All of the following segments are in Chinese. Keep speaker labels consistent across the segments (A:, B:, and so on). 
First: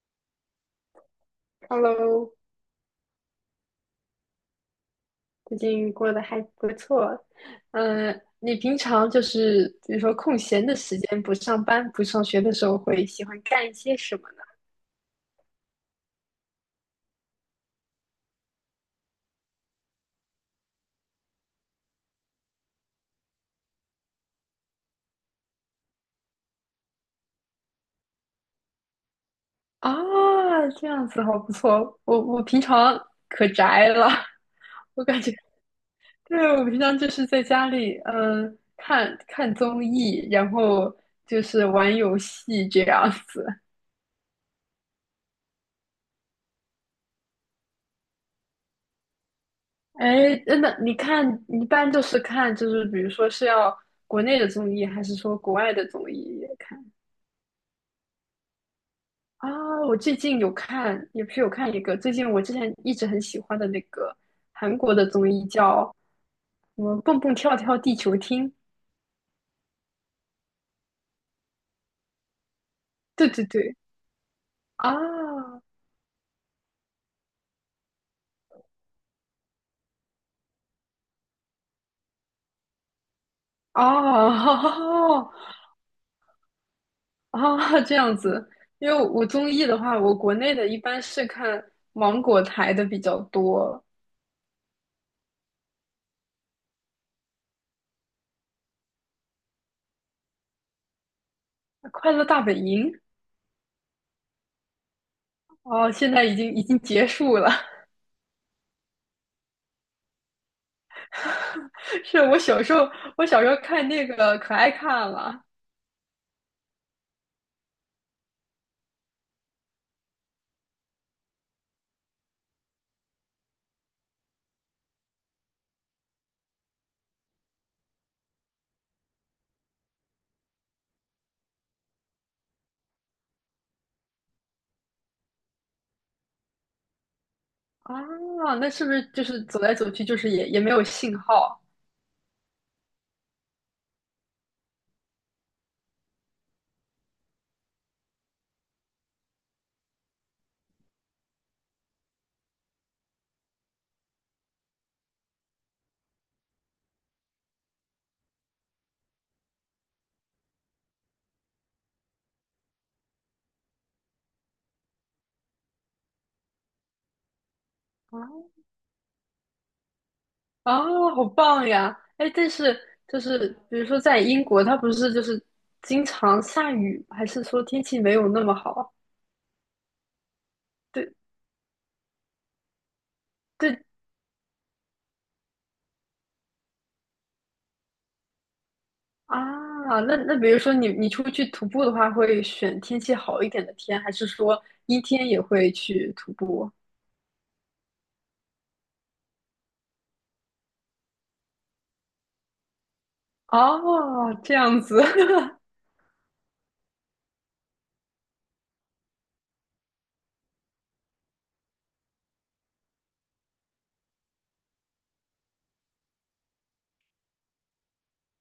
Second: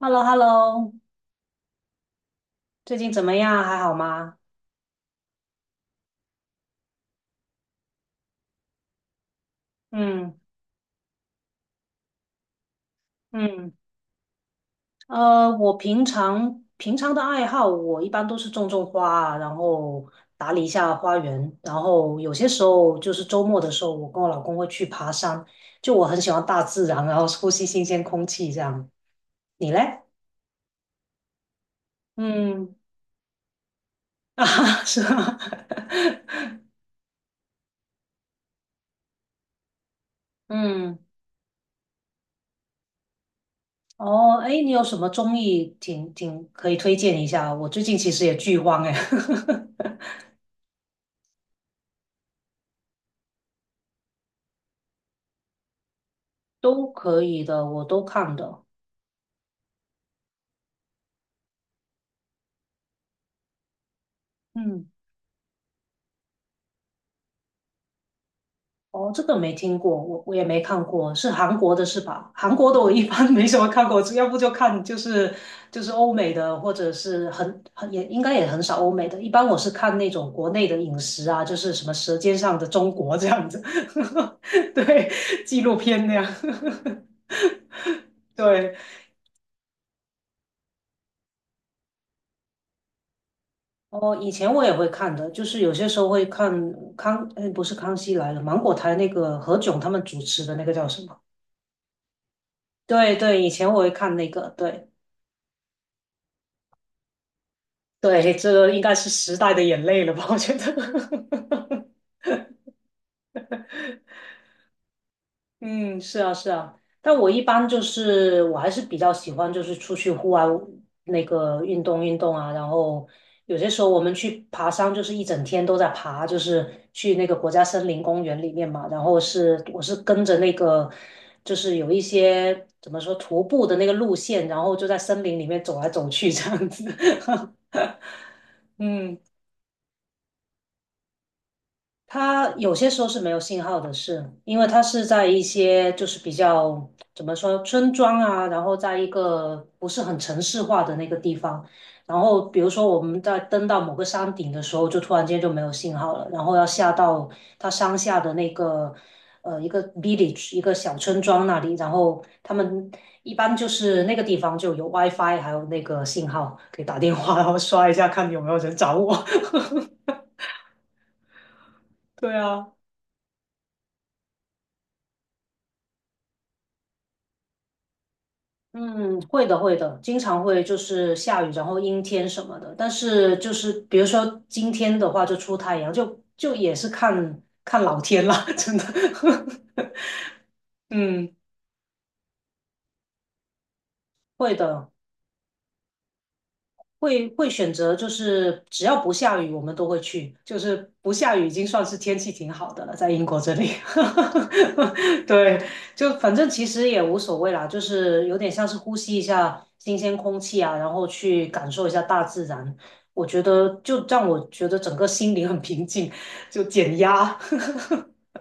A: hello hello
B: Hello，
A: 最近怎么样？还好吗？
B: 最近过得还不错。嗯，你平常就是比如说空
A: 嗯
B: 闲的时间，不上班、不上学的时候，会喜欢干
A: 嗯，
B: 一些什么呢？
A: 我平常的爱好，我一般都是种种花啊。然后打理一下花园，然后有些时候就是周末的时候，我跟我老公会去爬山，就我很喜欢大自然，然后呼吸新鲜空气这样。你
B: 啊，
A: 嘞？
B: 这样子好不错。我平
A: 嗯
B: 常可宅了，
A: 啊，是
B: 我感觉
A: 吗？
B: 对，我平常就是在家里，嗯，看看综艺，然后
A: 嗯，
B: 就是玩游戏这样子。
A: 哦，哎，你有什么综艺挺可以推荐一下？我最近其实也剧荒哎。
B: 哎，真的，你看，你一般就是看，就是比如说是要国内的综艺，还是说国外的综艺也看？
A: 都可以的，我都看的。
B: 啊，我最近有看，也不是有看一个，最近我之前一直很喜欢的那个韩
A: 嗯，
B: 国的综艺叫什么“蹦蹦跳跳地球厅”，
A: 哦，这个没听过，我也没看过，是韩国的是吧？韩国的我一
B: 对
A: 般
B: 对
A: 没什么
B: 对，
A: 看过，只要不就看就是
B: 啊
A: 就是欧美的，或者是很也应该也很少欧美的。一般我是看那种国内的饮食啊，就是什么《舌尖上的中国》这样子，对，
B: 啊
A: 纪录片那样，
B: 这样 子。
A: 对。
B: 因为我综艺的话，我国内的一般是看芒果台的比较多，
A: 哦，以前我也会看的，就是有些时候会看不是《康熙来了》，芒果台那个何炅他们主持的那个叫什么？
B: 《快乐大本营》
A: 对对，以前我会看那个，对
B: 哦，现在已经结束了。
A: 对，这个应该是时代的眼泪了吧？我觉得，
B: 是我小时候，我小时候看那个可爱看了，
A: 嗯，是啊是啊，但我一般就是我还是比较喜欢就是出去户外那个运动运动啊，然后有些时候我们去爬山，就是一整天都在爬，就是去那个国家森林公园里面嘛，然后是我是跟着那个就是有一些怎么说徒步的那个路线，然后就在森林里面走来走去这样子，
B: 啊，那是不是
A: 嗯。
B: 就是走来走去，就是也没有信号？
A: 它有些时候是没有信号的是，因为它是在一些就是比较怎么说村庄啊，然后在一个不是很城市化的那个地方，然后比如说我们在登到某个山顶的时候，就突然间就没有信号了，然后要下到它山下的那个一个 village 一个小村庄那里，然后他们一般就是那个地方就有 WiFi，还有那个信号，可以打电话，然后刷一下看有
B: 啊
A: 没有人找我。
B: 啊，好棒呀！哎，
A: 对
B: 但
A: 啊。
B: 是就是比如说在英国，它不是就是经常下雨，还是说天气没有那么好？
A: 嗯，会的，会的，经常会就
B: 对
A: 是下雨，然后阴天什么的。但是就是
B: 对
A: 比如说今天的话，就出太阳，就也是看看老天啦，真的。
B: 啊，那那比如说你你出
A: 嗯，
B: 去徒步的话，会选天气好一点的天，还是
A: 会
B: 说
A: 的。
B: 阴天也会去徒步？
A: 会选择，就是只要不下雨，我们都会去。就是不下雨已经算是天气挺好的了，在英国这里。
B: 哦，这样子，
A: 对，就反正其实也无所谓啦，就是有点像是呼吸一下新鲜空气啊，然后去感受一下大自然。我觉得就让我觉得整个心灵很平静，就减压。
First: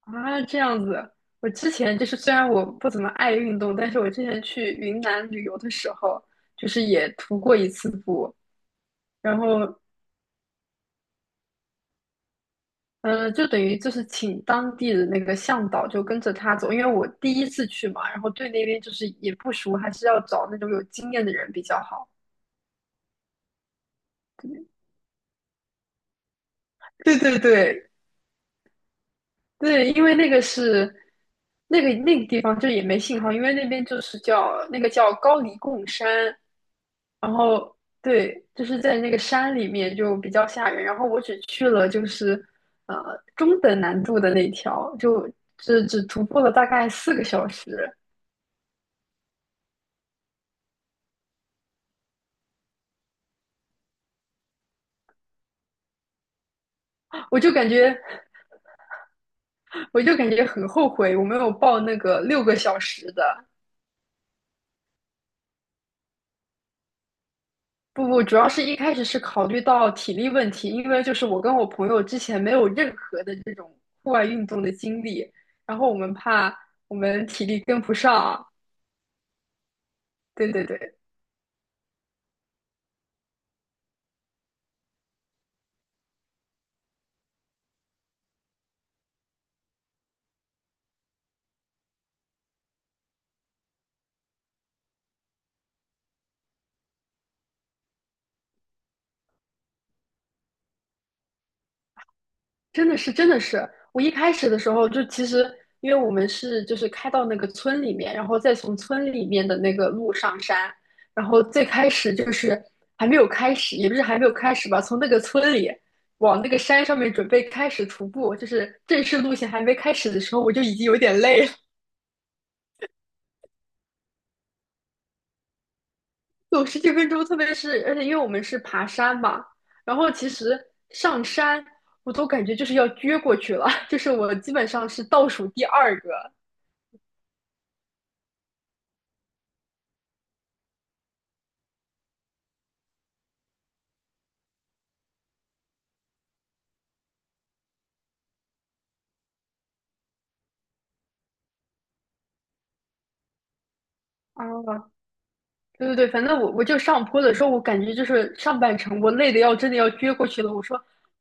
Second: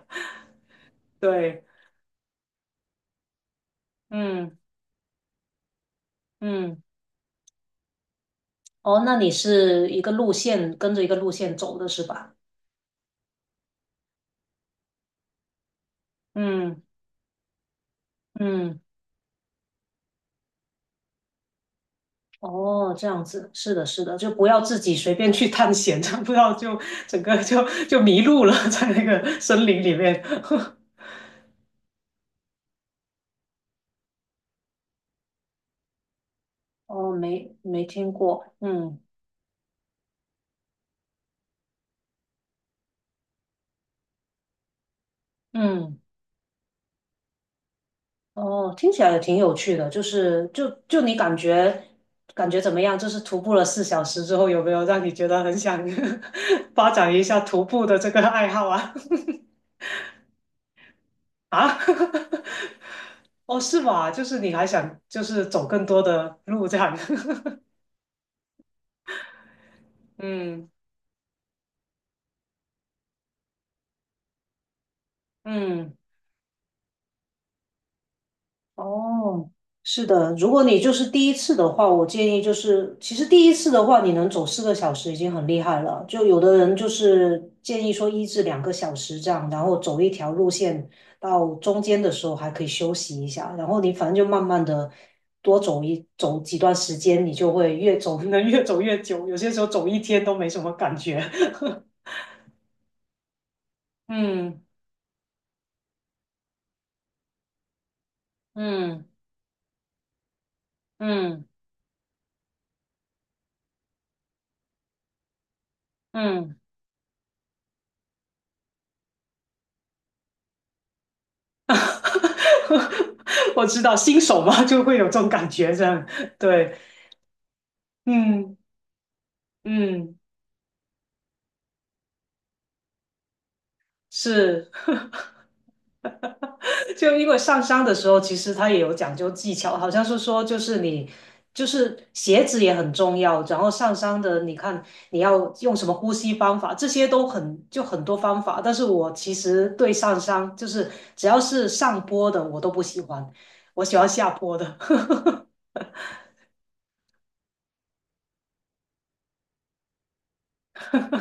B: 啊，这样子。我
A: 对，
B: 之前就是虽然我不怎么爱运动，但是我之前
A: 嗯
B: 去云南旅游的时候，就
A: 嗯，
B: 是也徒过一次步，
A: 哦，那你
B: 然后
A: 是一个路线跟着一个路线走的是吧？
B: 就等于就是请当地的那个向导就跟着他走，因
A: 嗯
B: 为我第一次去嘛，然后对那
A: 嗯。
B: 边就是也不熟，还是要找那种有经验的人比较好。
A: 哦，这样子，是的，是的，就不要自己随便去探险，这样不要就
B: 对
A: 整
B: 对
A: 个就
B: 对，
A: 就迷路了，在那个森林
B: 对，
A: 里
B: 因为
A: 面。
B: 那 个是那个地方就也没信号，因为那边就是叫那个叫高黎贡山，
A: 哦，
B: 然
A: 没
B: 后
A: 没听过，
B: 对，就是在
A: 嗯
B: 那个山里面就比较吓人。然后我只去了就是呃中等难度的那条，就只
A: 嗯，
B: 只徒步了大概四个小时，
A: 哦，听起来也挺有趣的，就是你感觉怎么样？就是徒步了4小时之后，有没有让你觉得很想 发展一
B: 我
A: 下
B: 就
A: 徒
B: 感
A: 步的
B: 觉
A: 这个爱好啊？
B: 我就感觉很后悔，我没 有
A: 啊？
B: 报那个六个小时的。
A: 哦，是吗？就是你还想就是走更多的路这样？
B: 不不，主要是一开始是考虑到体 力问
A: 嗯。
B: 题，因为就是我跟我朋友之前没有任何的这种户外运动的经历，然后我
A: 嗯，
B: 们怕我们体力跟不上。
A: 哦，是的，如
B: 对
A: 果
B: 对
A: 你就
B: 对，
A: 是第一次的话，我建议就是，其实第一次的话，你能走4个小时已经很厉害了。就有的人就是建议说1至2个小时这样，然后走一条路线，到中间的时候还可以休息一下，然后你反正就慢慢的多走一走几段时间，你就会越走 能越走越久，有些时候走一天都没什么感觉。
B: 真的是，真的是，我 一开始的
A: 嗯
B: 时候就其实，因为我们是就是开到那个村里面，然后再从
A: 嗯
B: 村里面的那个路上山，然后
A: 嗯
B: 最开始就是还没有开始，也不是还没有开始吧，从那个村里往那
A: 嗯。
B: 个山上面准备开始徒步，就是正式路线还没开始的时候，我就已经有点累了，
A: 我知道新手嘛，就会有这种感觉，这样
B: 走
A: 对，
B: 十几分钟，特别是而且因为我们
A: 嗯
B: 是爬山嘛，然后
A: 嗯，
B: 其实上山我都感觉就是要撅过去了，就是我基本
A: 是，
B: 上是倒数第二个。
A: 就因为上山的时候，其实它也有讲究技巧，好像是说就是你就是鞋子也很重要，然后上山的你看你要用什么呼吸方法，这些都很就很多方法，但是我其实对上山就是只要是上坡的我都不喜欢，我喜欢下坡
B: 啊。
A: 的。
B: 对对对，反正我就上坡的时候，我感觉就是上半程我累的要真的要撅过去了。我说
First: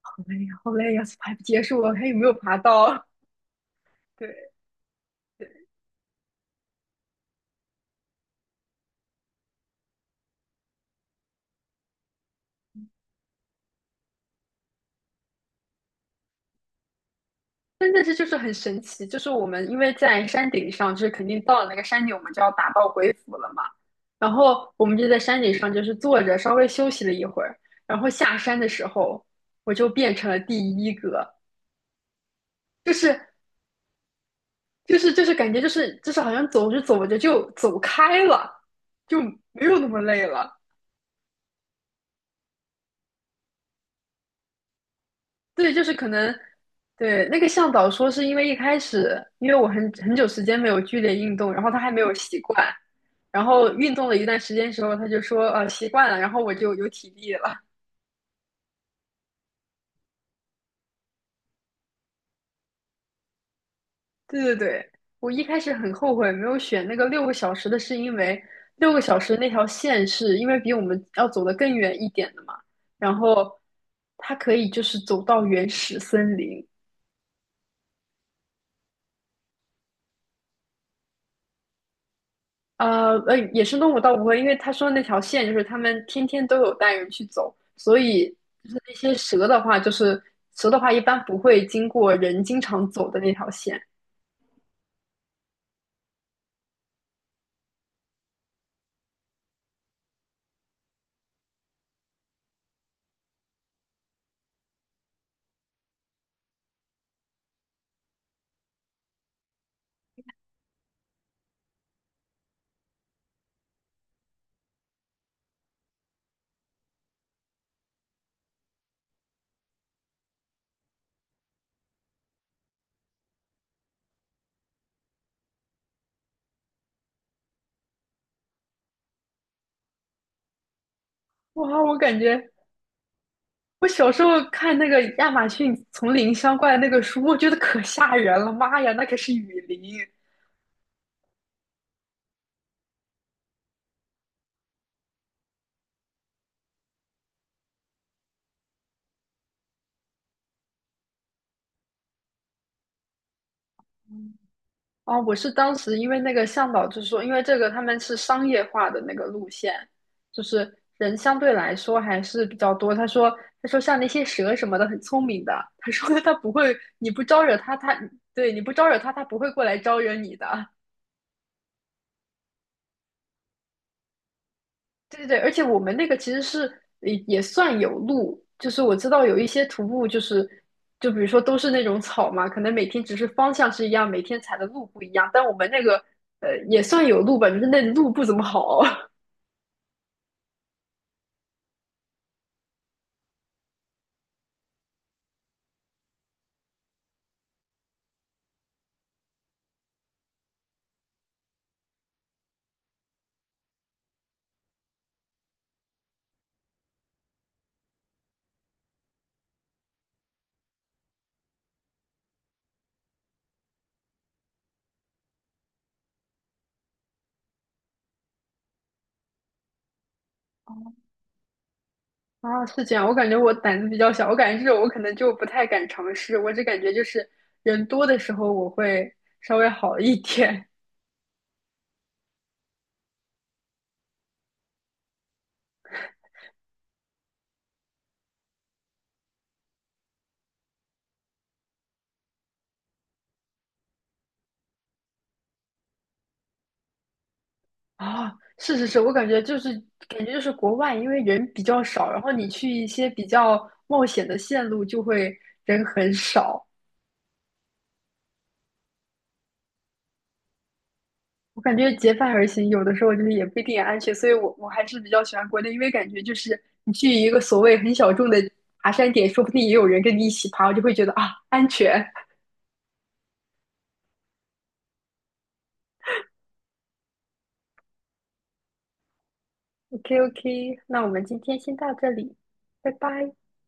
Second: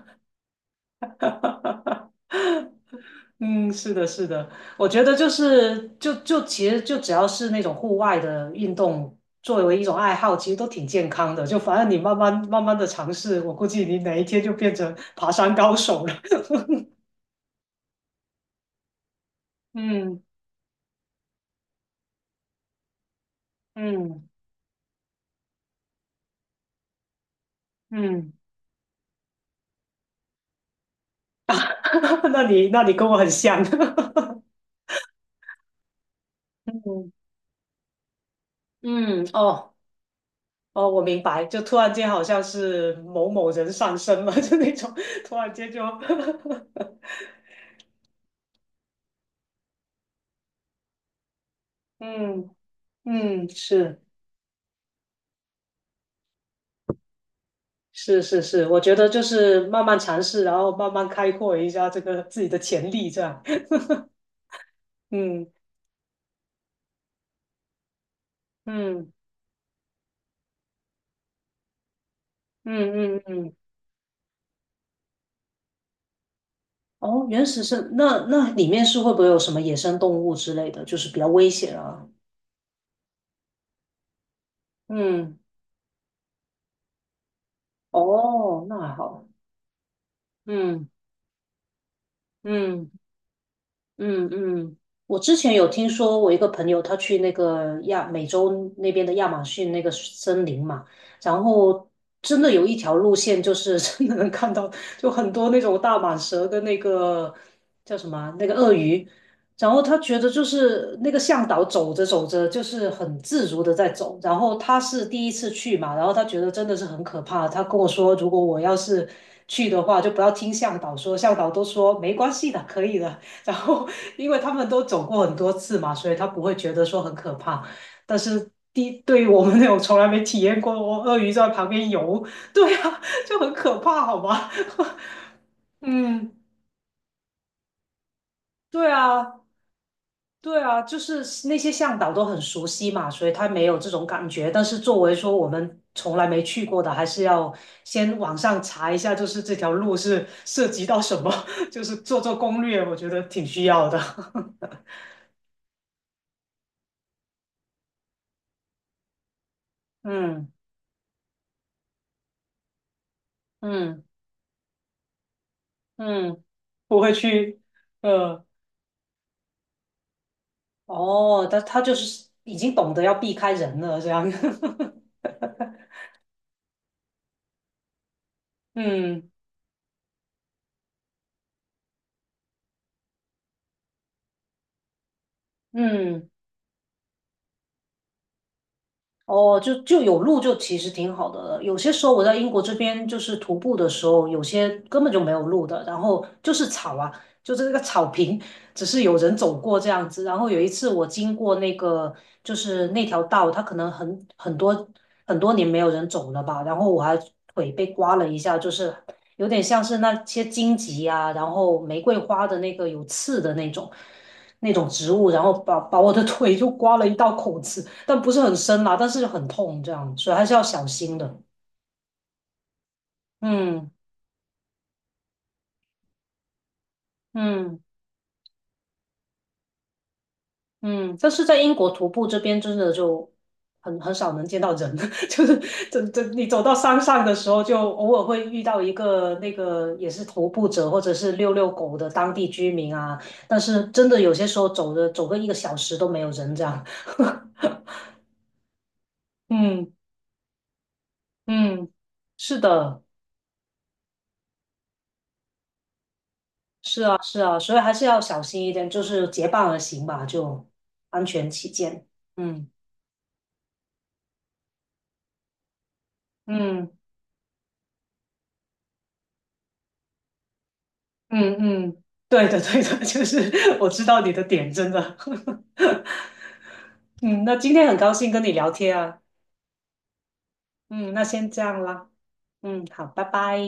B: 好累呀，好累呀，怎么还不结束？啊？还有没有爬到啊？
A: 嗯，是的，是
B: 对
A: 的，我觉得就
B: 对，
A: 是就就其实就只要是那种户外的运动，作为一种爱好，其实都挺健康的。就反正你慢慢慢慢的尝试，我估计你哪一天就变成爬山高手了。
B: 真的是就是很神奇，就是我们因为
A: 嗯
B: 在山顶上，就是肯定到了那个山顶，我们就要打道回府了嘛。
A: 嗯
B: 然后我们就在山顶上就是坐着稍微休息了一会儿，然后
A: 嗯，
B: 下山的时候，我就变成了第一个，
A: 那你
B: 就
A: 跟我
B: 是
A: 很像。
B: 就是感觉就是好像走着走
A: 嗯
B: 着就走开了，就
A: 嗯，
B: 没
A: 哦
B: 有那么累了。
A: 哦，我明白，就突然间好像是某某人上身了，就那种突然间
B: 对，
A: 就，
B: 就是可能，对，那个向导说是因为一开始，因为我很很久时间没有剧烈运动，然后他还 没有习
A: 嗯
B: 惯，然
A: 嗯
B: 后运
A: 是。
B: 动了一段时间之后，他就说习惯了，然后我就有体力了。
A: 是是是，我觉得就是慢慢尝试，然后慢慢开阔一下这个自己的潜力，这样。
B: 对对对，我一
A: 嗯
B: 开始很后悔没有选那个六个小时的，是因为六个
A: 嗯
B: 小时那条线是因为比我们要走得更远一点的嘛，然
A: 嗯嗯
B: 后
A: 嗯。
B: 它可以就是走到原始森林，
A: 哦，原始森，那里面是会不会有什么野生动物之类的，就是比较危险啊？
B: 野生动物倒不会，因为他说那条
A: 嗯，
B: 线就是他们天天都有带人去走，所以
A: 哦，
B: 就
A: 那
B: 是
A: 还
B: 那些
A: 好。
B: 蛇的话，就是蛇的
A: 嗯
B: 话一般不会经过人经
A: 嗯。
B: 常走的那条线。
A: 嗯嗯，我之前有听说，我一个朋友他去那个亚美洲那边的亚马逊那个森林嘛，然后真的有一条路线，就是真的能看到，就很多那种大蟒蛇跟那个叫什么啊那个鳄鱼，然后他觉得就是那个向导走着走着就是很自如的在走，然后他是第一次去嘛，然后他觉得真的是很可怕，他跟我说，如果我要是去的话，就不要听向导说，向导都说没关系的，可以的。然后因为他们都走过很多次嘛，所以他不会觉得说很可怕。但是对于我们那种从来没体验过鳄鱼在旁
B: 哇，
A: 边
B: 我感
A: 游，
B: 觉
A: 对啊，就很可
B: 我
A: 怕，
B: 小
A: 好
B: 时候
A: 吗？
B: 看那个亚马逊 丛
A: 嗯，
B: 林相关的那个书，我觉得可吓人了，妈
A: 对
B: 呀，那可是
A: 啊，
B: 雨林。
A: 对啊，就是那些向导都很熟悉嘛，所以他没有这种感觉。但是作为说我们从来没去过的，还是要先网上查一下，就是这条路是涉及到什么，就是做做攻略，我觉得挺需要的。
B: 哦，我是当时因为那个向导就说，因为这个他们是商业化的那个路线，就
A: 嗯
B: 是人相对来说还是比较多。他说，他说像
A: 嗯。
B: 那些蛇什么的很聪明的，他说他
A: 嗯，
B: 不会，
A: 不
B: 你
A: 会
B: 不招惹
A: 去，
B: 他，他
A: 呃，
B: 对你不招惹他，他不会过来招惹你的。
A: 哦，但他就是已经懂得要避开人了，这样，
B: 对对对，而且我们那个其实是也算有路，就 是我知道
A: 嗯
B: 有一些徒步就是，就比如说都是那种草嘛，可能每天只是方向是一样，每天踩的路不一样，但我们那个
A: 嗯。
B: 也算有路吧，就是那路不怎么好。
A: 哦，就有路就其实挺好的了。有些时候我在英国这边就是徒步的时候，有些根本就没有路的，然后就是草啊，就是那个草坪，只是有人走过这样子。然后有一次我经过那个就是那条道，它可能很多很多年没有人走了吧，然后我还腿被刮了一下，就是有点像是那些荆棘啊，然后玫瑰花的那个有刺的那种。那种植物，然后把我的腿 就刮了一道口子，但不是很深啦，但是就很痛，这样，所以还是要小心的。
B: 啊，是这样，我感觉我胆子
A: 嗯
B: 比较小，我感觉这种我可能就不太敢尝试。我只感觉就是
A: 嗯
B: 人多的时候我会稍微好一点
A: 嗯，但是在英国徒步这边真的就很少能见到人，就是这你走到山上的时候，就偶尔会遇到一个那个也是徒步者或者是遛遛狗的当地居民啊，但是真的有些时候走的走个1个小时都没有人这样。
B: 啊。是是是，我感觉就是
A: 嗯
B: 国外，因为人比较
A: 嗯，
B: 少，然后你
A: 是
B: 去一
A: 的。
B: 些比较冒险的线路就会人很少。
A: 是啊，是啊，所以还是要小心一点，就是结伴而行吧，就安全
B: 我
A: 起
B: 感觉
A: 见。
B: 结伴而行，
A: 嗯
B: 有的时候就是也不一定安全，所以我还是比较喜欢国内，因为感觉就是你
A: 嗯
B: 去一个所谓很小众的爬山点，说不定也有人跟你一起爬，我就会觉得啊
A: 嗯
B: 安
A: 嗯，
B: 全。
A: 对的对的，就是我知道你的点，真的。嗯，那今天很高兴跟你聊天啊。
B: OK OK，那我
A: 嗯，那
B: 们今
A: 先
B: 天
A: 这
B: 先
A: 样
B: 到
A: 啦。
B: 这里，
A: 嗯，
B: 拜
A: 好，拜
B: 拜。
A: 拜。